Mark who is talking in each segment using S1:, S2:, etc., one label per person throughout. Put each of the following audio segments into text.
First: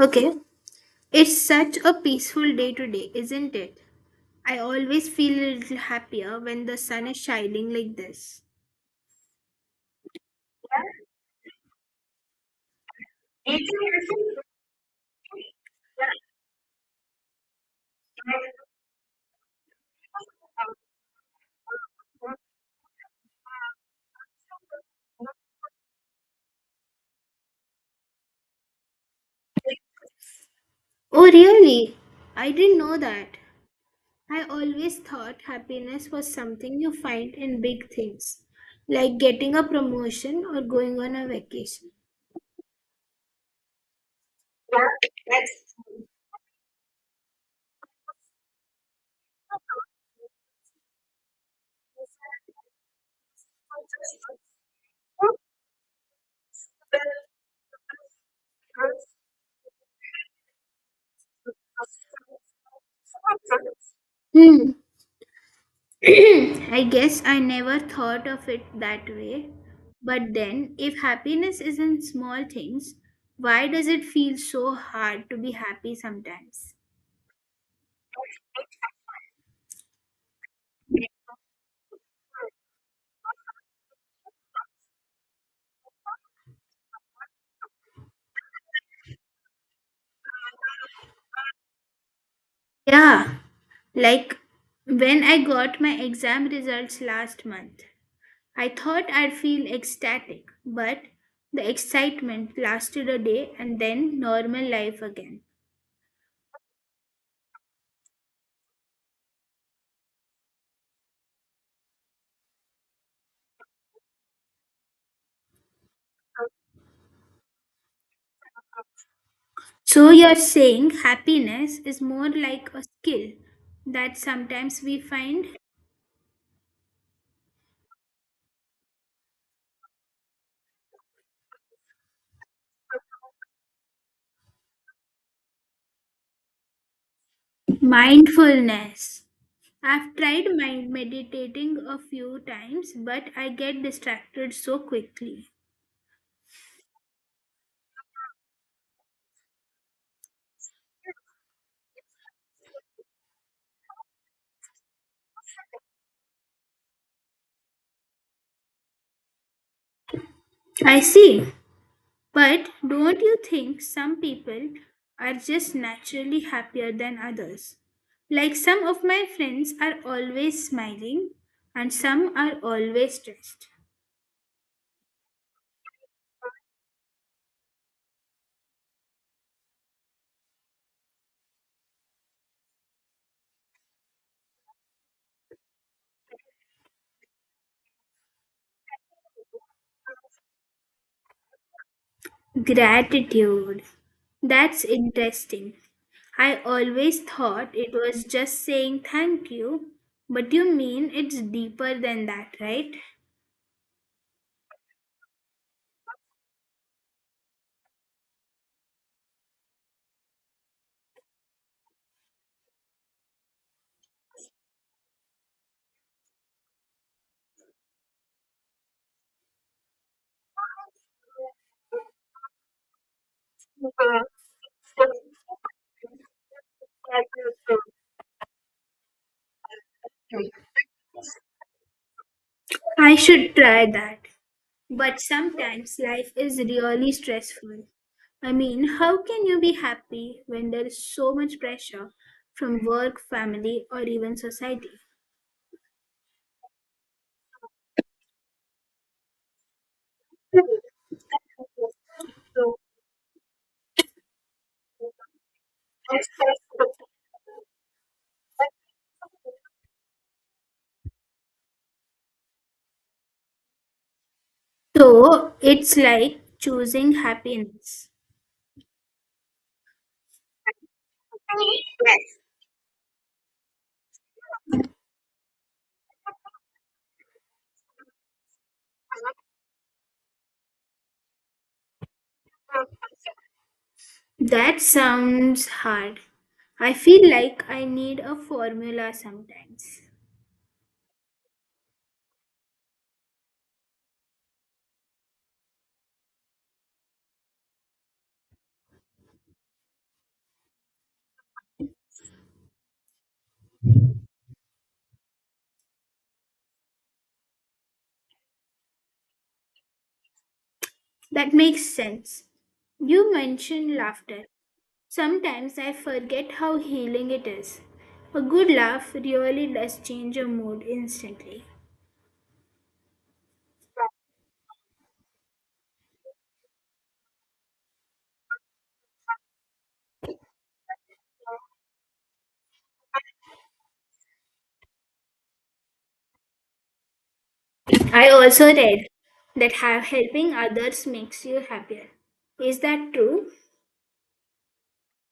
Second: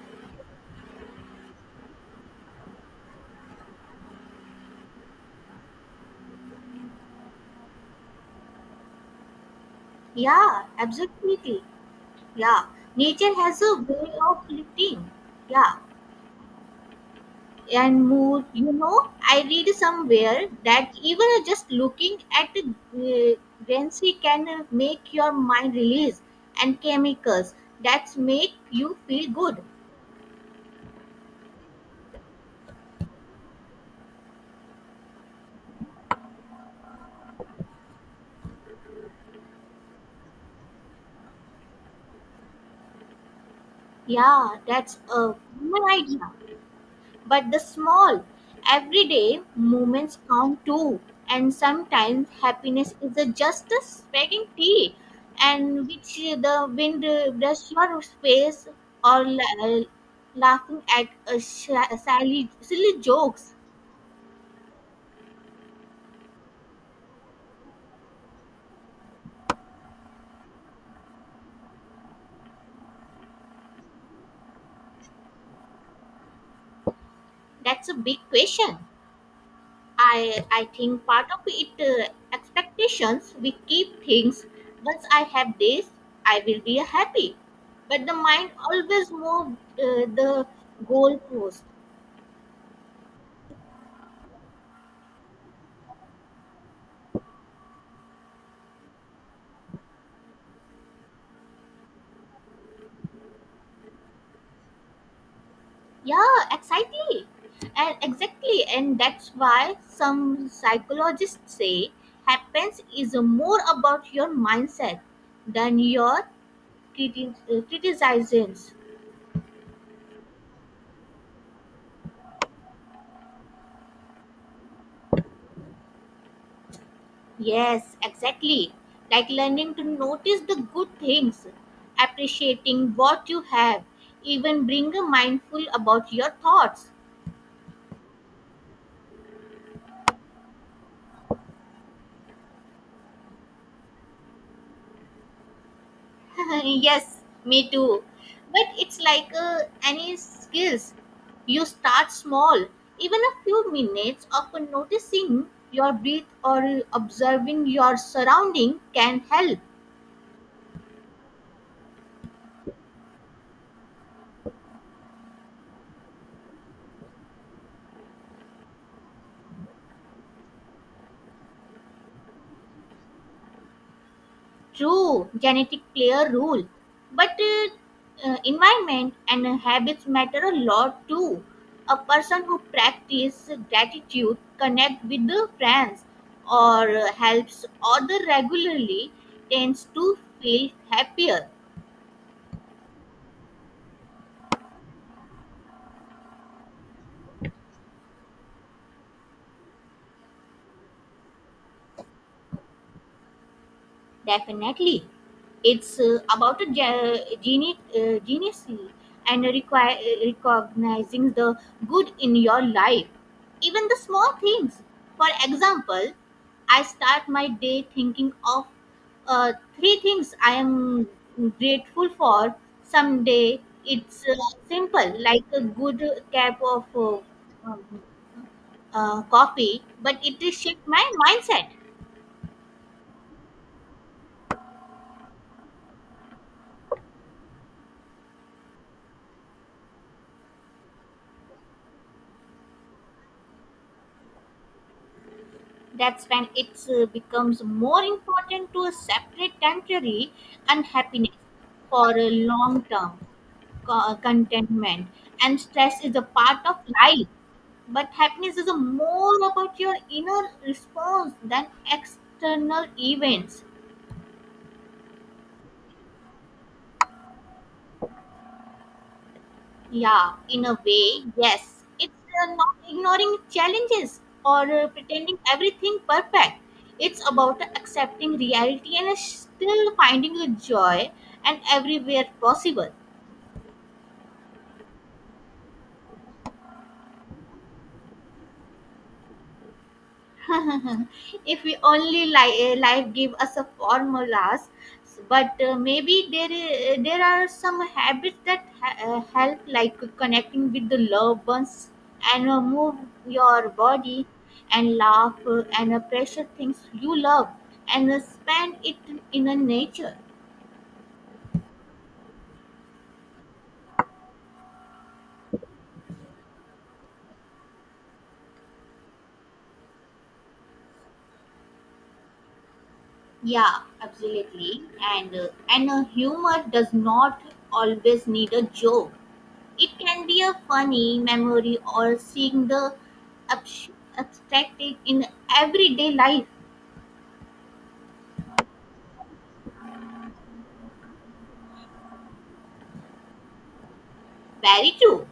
S1: Okay, it's such a peaceful day today, isn't it? I always feel a little happier when the sun is shining like this.
S2: Yeah, absolutely. Yeah, nature has a way of lifting. Yeah, and mood. I read somewhere that even just looking at the greenery can make your mind release and chemicals that make you feel good.
S1: Oh, really? I didn't know that. I always thought happiness was something you find in big things, like getting a promotion or going on a vacation.
S2: Yeah, that's a good idea. But the small, everyday moments count too. And sometimes happiness is a just a spreading tea, and which the wind brush your face or laughing at a silly jokes.
S1: Hmm. I guess I never thought of it that way. But then, if happiness is in small things, why does it feel so hard to be happy sometimes?
S2: That's a big question. I think part of it expectations. We keep things. Once I have this, I will be happy. But the mind always moves the goalpost.
S1: Yeah, like when I got my exam results last month, I thought I'd feel ecstatic, but the excitement lasted a day and then normal life again.
S2: Yeah, exactly. And exactly, and that's why some psychologists say happens is more about your mindset than your criticisms.
S1: So you're saying happiness is more like a skill that sometimes we find?
S2: Yes, exactly. Like learning to notice the good things, appreciating what you have, even being mindful about your thoughts.
S1: Mindfulness. I've tried mind meditating a few times, but I get distracted so quickly.
S2: Yes, me too. But it's like any skills. You start small, even a few minutes of noticing your breath or observing your surrounding can help.
S1: I see. But don't you think some people are just naturally happier than others? Like some of my friends are always smiling and some are always stressed.
S2: True, genetic play a role, but environment and habits matter a lot too. A person who practices gratitude connect with the friends or helps other regularly tends to feel happier.
S1: Gratitude. That's interesting. I always thought it was just saying thank you, but you mean it's deeper than that, right?
S2: Definitely. It's about a genius and require, recognizing the good in your life, even the small things. For example, I start my day thinking of uh, three things I am grateful for someday. It's simple, like a good cup of coffee, but it shaped my mindset.
S1: I should try that. But sometimes life is really stressful. I mean, how can you be happy when there is so much pressure from work, family, or even society?
S2: That's when it becomes more important to separate temporary unhappiness for a long term contentment. And stress is a part of life, but happiness is a more about your inner response than external events.
S1: So it's like choosing happiness.
S2: Yeah, in a way, yes. It's not ignoring challenges or pretending everything perfect. It's about accepting reality and still finding a joy and everywhere possible.
S1: That sounds hard. I feel like I need a formula sometimes.
S2: If we only life give us a formulas, but maybe there are some habits that help, like connecting with the loved ones and move your body and laugh and appreciate things you love and spend it in a nature.
S1: That makes sense. You mentioned laughter. Sometimes I forget how healing it is. A good laugh really does change your mood instantly.
S2: Yeah, absolutely. And humor does not always need a joke. It can be a funny memory or seeing the abs- abstracted in everyday life.
S1: I also read that helping others makes you happier. Is that true?
S2: Very true.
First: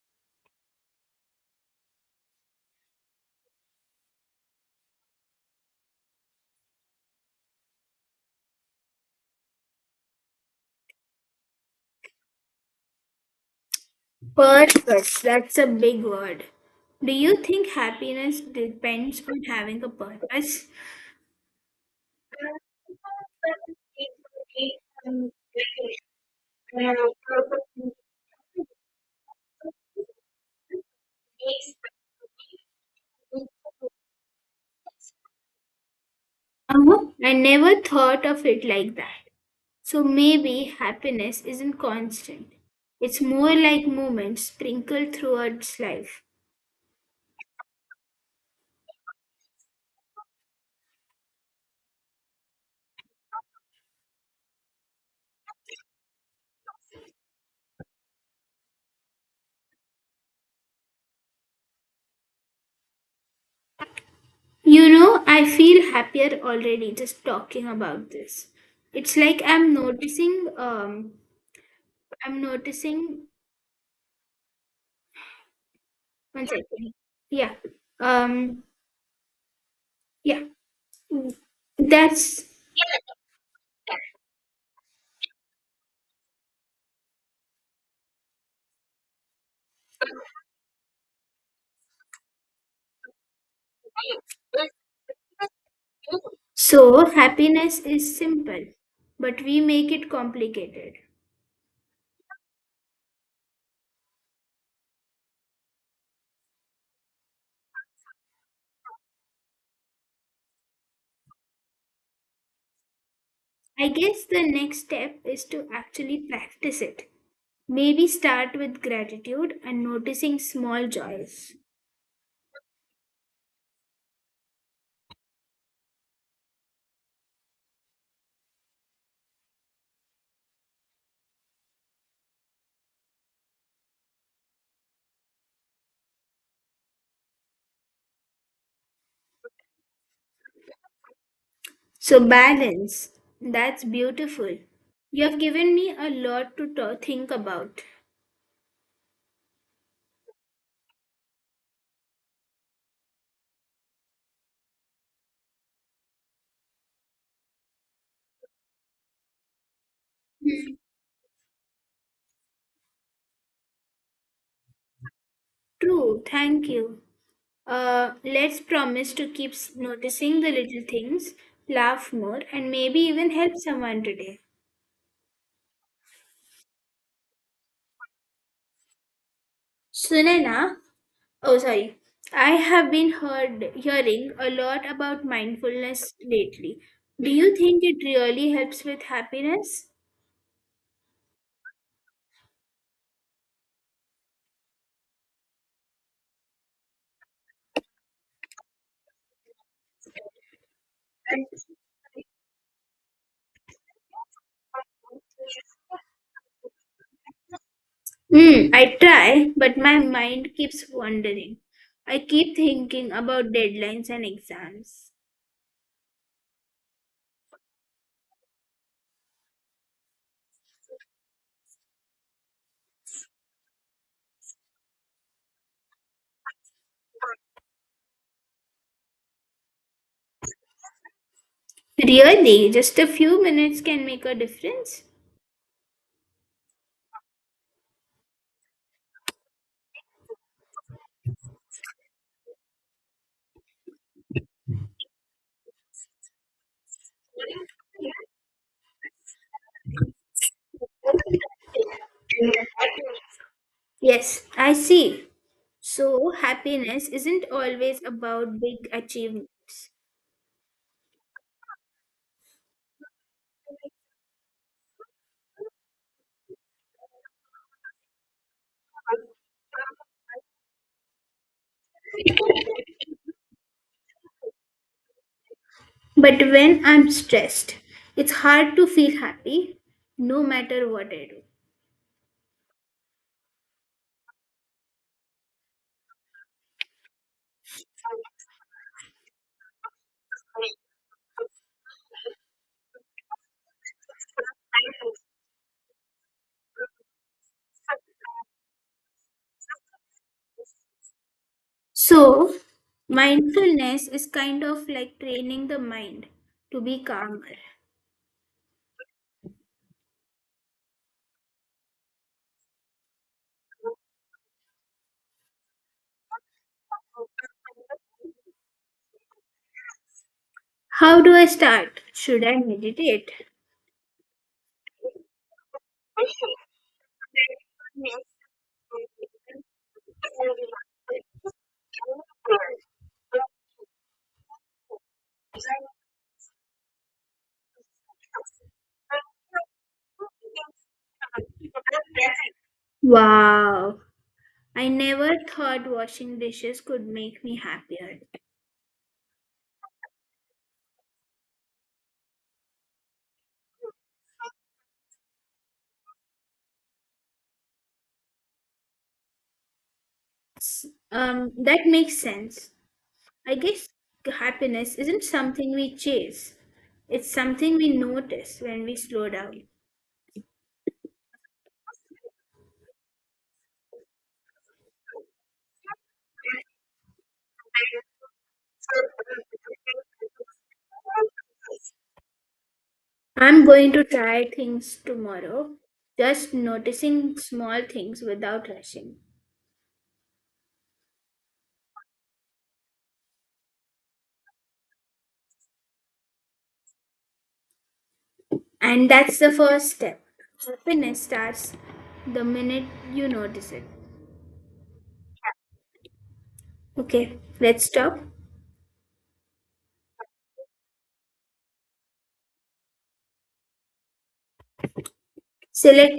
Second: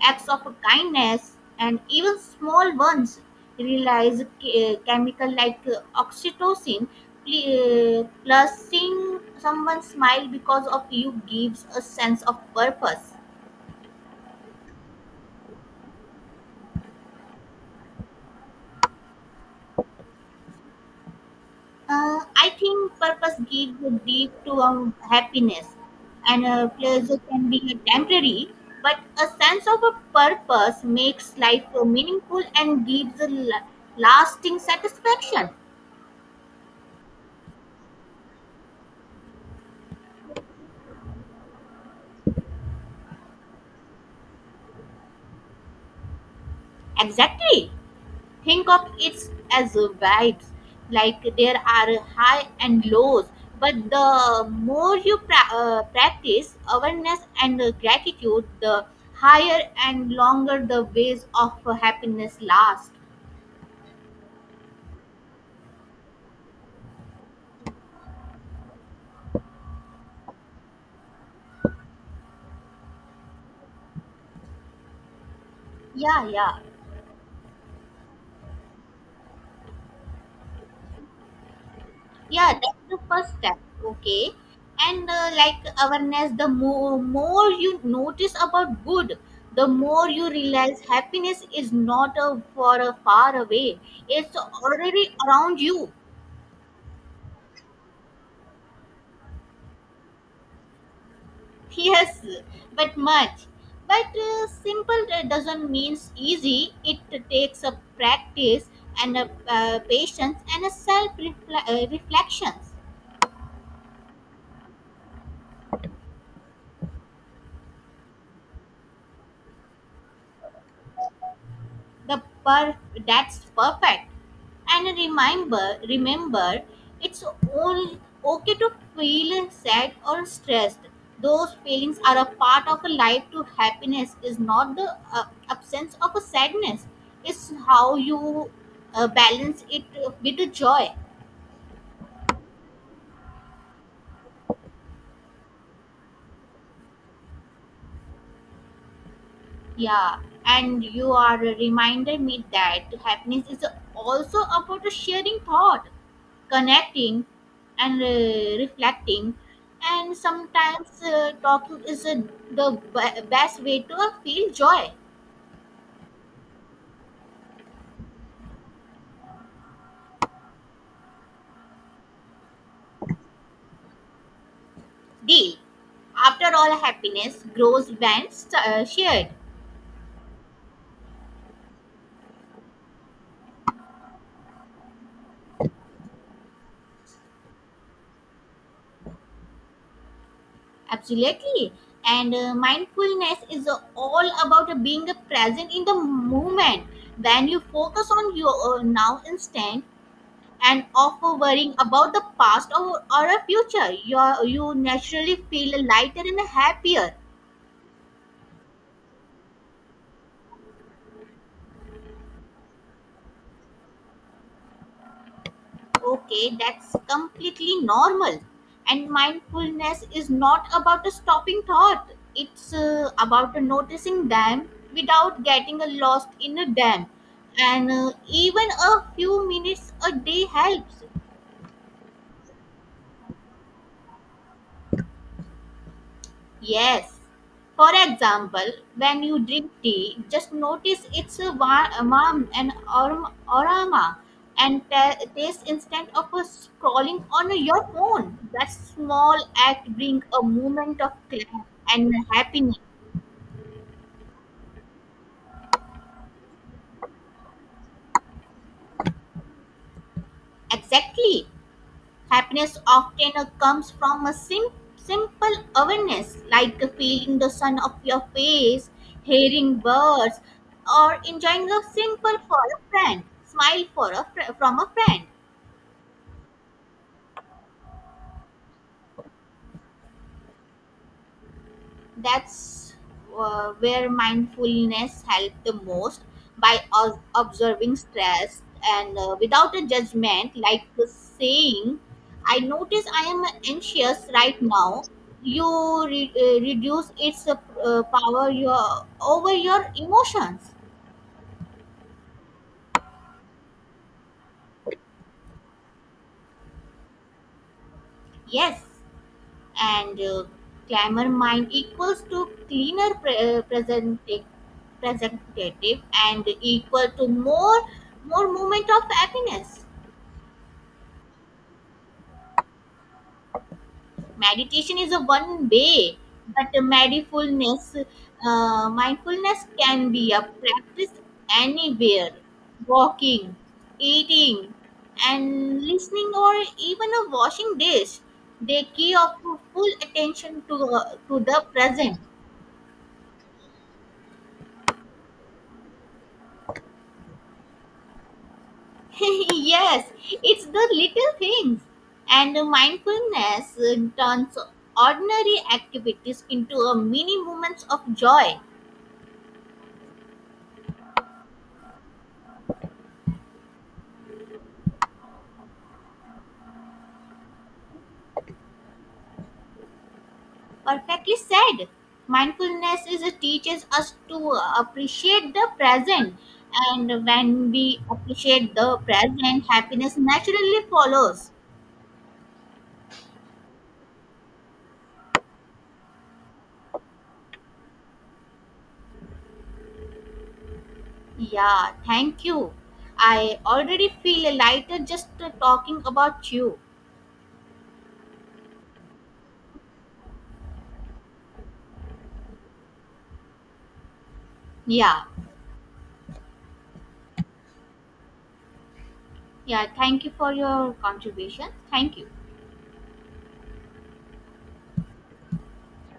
S2: Acts of kindness and even small ones release chemical like oxytocin. Plus, seeing someone smile because of you gives a sense of purpose.
S1: Purpose, that's a big word. Do you think happiness depends on having a purpose?
S2: I think purpose gives a deep to our happiness, and a pleasure can be a temporary, but a sense of a purpose makes life meaningful and gives a lasting satisfaction.
S1: I never thought of it like that. So maybe happiness isn't constant. It's more like moments sprinkled throughout life.
S2: Exactly. Think of it as a vibes, like there are high and lows, but the more you practice awareness and gratitude, the higher and longer the ways of happiness last.
S1: You know, I feel happier already just talking about this. It's like I'm noticing,
S2: Yeah,
S1: one
S2: yeah,
S1: second. Yeah, um, yeah, that's
S2: yeah. That's the first step. Okay, and like awareness, the more you notice about good, the more you realize happiness is not a for a far away. It's already around you.
S1: so happiness is simple, but we make it complicated.
S2: Yes, but much. But simple doesn't mean easy. It takes a practice and a patience and a self reflections.
S1: I guess the next step is to actually practice it. Maybe start with gratitude and noticing small joys.
S2: The per that's perfect. And remember, it's only okay to feel sad or stressed. Those feelings are a part of a life. To happiness is not the absence of a sadness. It's how you balance it with the joy.
S1: So, balance. That's beautiful. You have given me a lot to think about.
S2: Yeah, and you are reminded me that happiness is also about a sharing thought, connecting, and reflecting. And sometimes talking is the best way to feel joy.
S1: True, thank you. Let's promise to keep noticing the little things, laugh more, and maybe even help someone today.
S2: Deal. After all, happiness grows when shared.
S1: Sunena, oh sorry, I have been heard hearing a lot about mindfulness lately. Do you think it really helps with happiness?
S2: Absolutely. And mindfulness is all about being present in the moment. When you focus on your now instant and off of worrying about the past or a future, you naturally feel lighter and happier.
S1: Hmm. I try, but my mind keeps wandering. I keep thinking about deadlines and exams.
S2: Okay, that's completely normal. And mindfulness is not about a stopping thought, it's about a noticing them without getting lost in a dam. And even a few minutes a day helps.
S1: Really, just a few minutes can make a difference?
S2: Yes. For example, when you drink tea, just notice its a warm and aroma and taste instead of a scrolling on your phone. That small act brings a moment of clarity and happiness.
S1: Yes, I see. So, happiness isn't always about big achievements.
S2: Exactly. Happiness often comes from a simple awareness, like feeling the sun of your face, hearing birds, or enjoying a simple for a friend, smile for a from a friend.
S1: But when I'm stressed, it's hard to feel happy no matter what I do.
S2: That's where mindfulness helps the most, by observing stress and without a judgment, like the saying, I notice I am anxious right now. You reduce its power your over your emotions.
S1: So, mindfulness is kind of like training the mind to be calmer.
S2: Yes. And clamor mind equals to cleaner presentative and equal to more moment of happiness.
S1: How do I start? Should I meditate?
S2: Meditation is a one way, but mindfulness can be a practice anywhere, walking, eating, and listening, or even a washing dish. They key of full attention to the present.
S1: Wow, I never thought washing dishes could make me happier.
S2: Yes, it's the little things. And mindfulness turns ordinary activities into a mini moments of joy.
S1: That makes sense. I guess happiness isn't something we chase, it's something we notice when we slow down.
S2: Perfectly said. Mindfulness is it teaches us to appreciate the present, and when we appreciate the present, happiness naturally follows.
S1: I'm going to try things tomorrow, just noticing small things without rushing.
S2: Yeah, thank you. I already feel lighter just talking about you.
S1: And that's the first step. Happiness starts the minute you notice it.
S2: Yeah,
S1: Okay, let's stop.
S2: yeah. Thank you for your contribution. Thank you.
S1: Select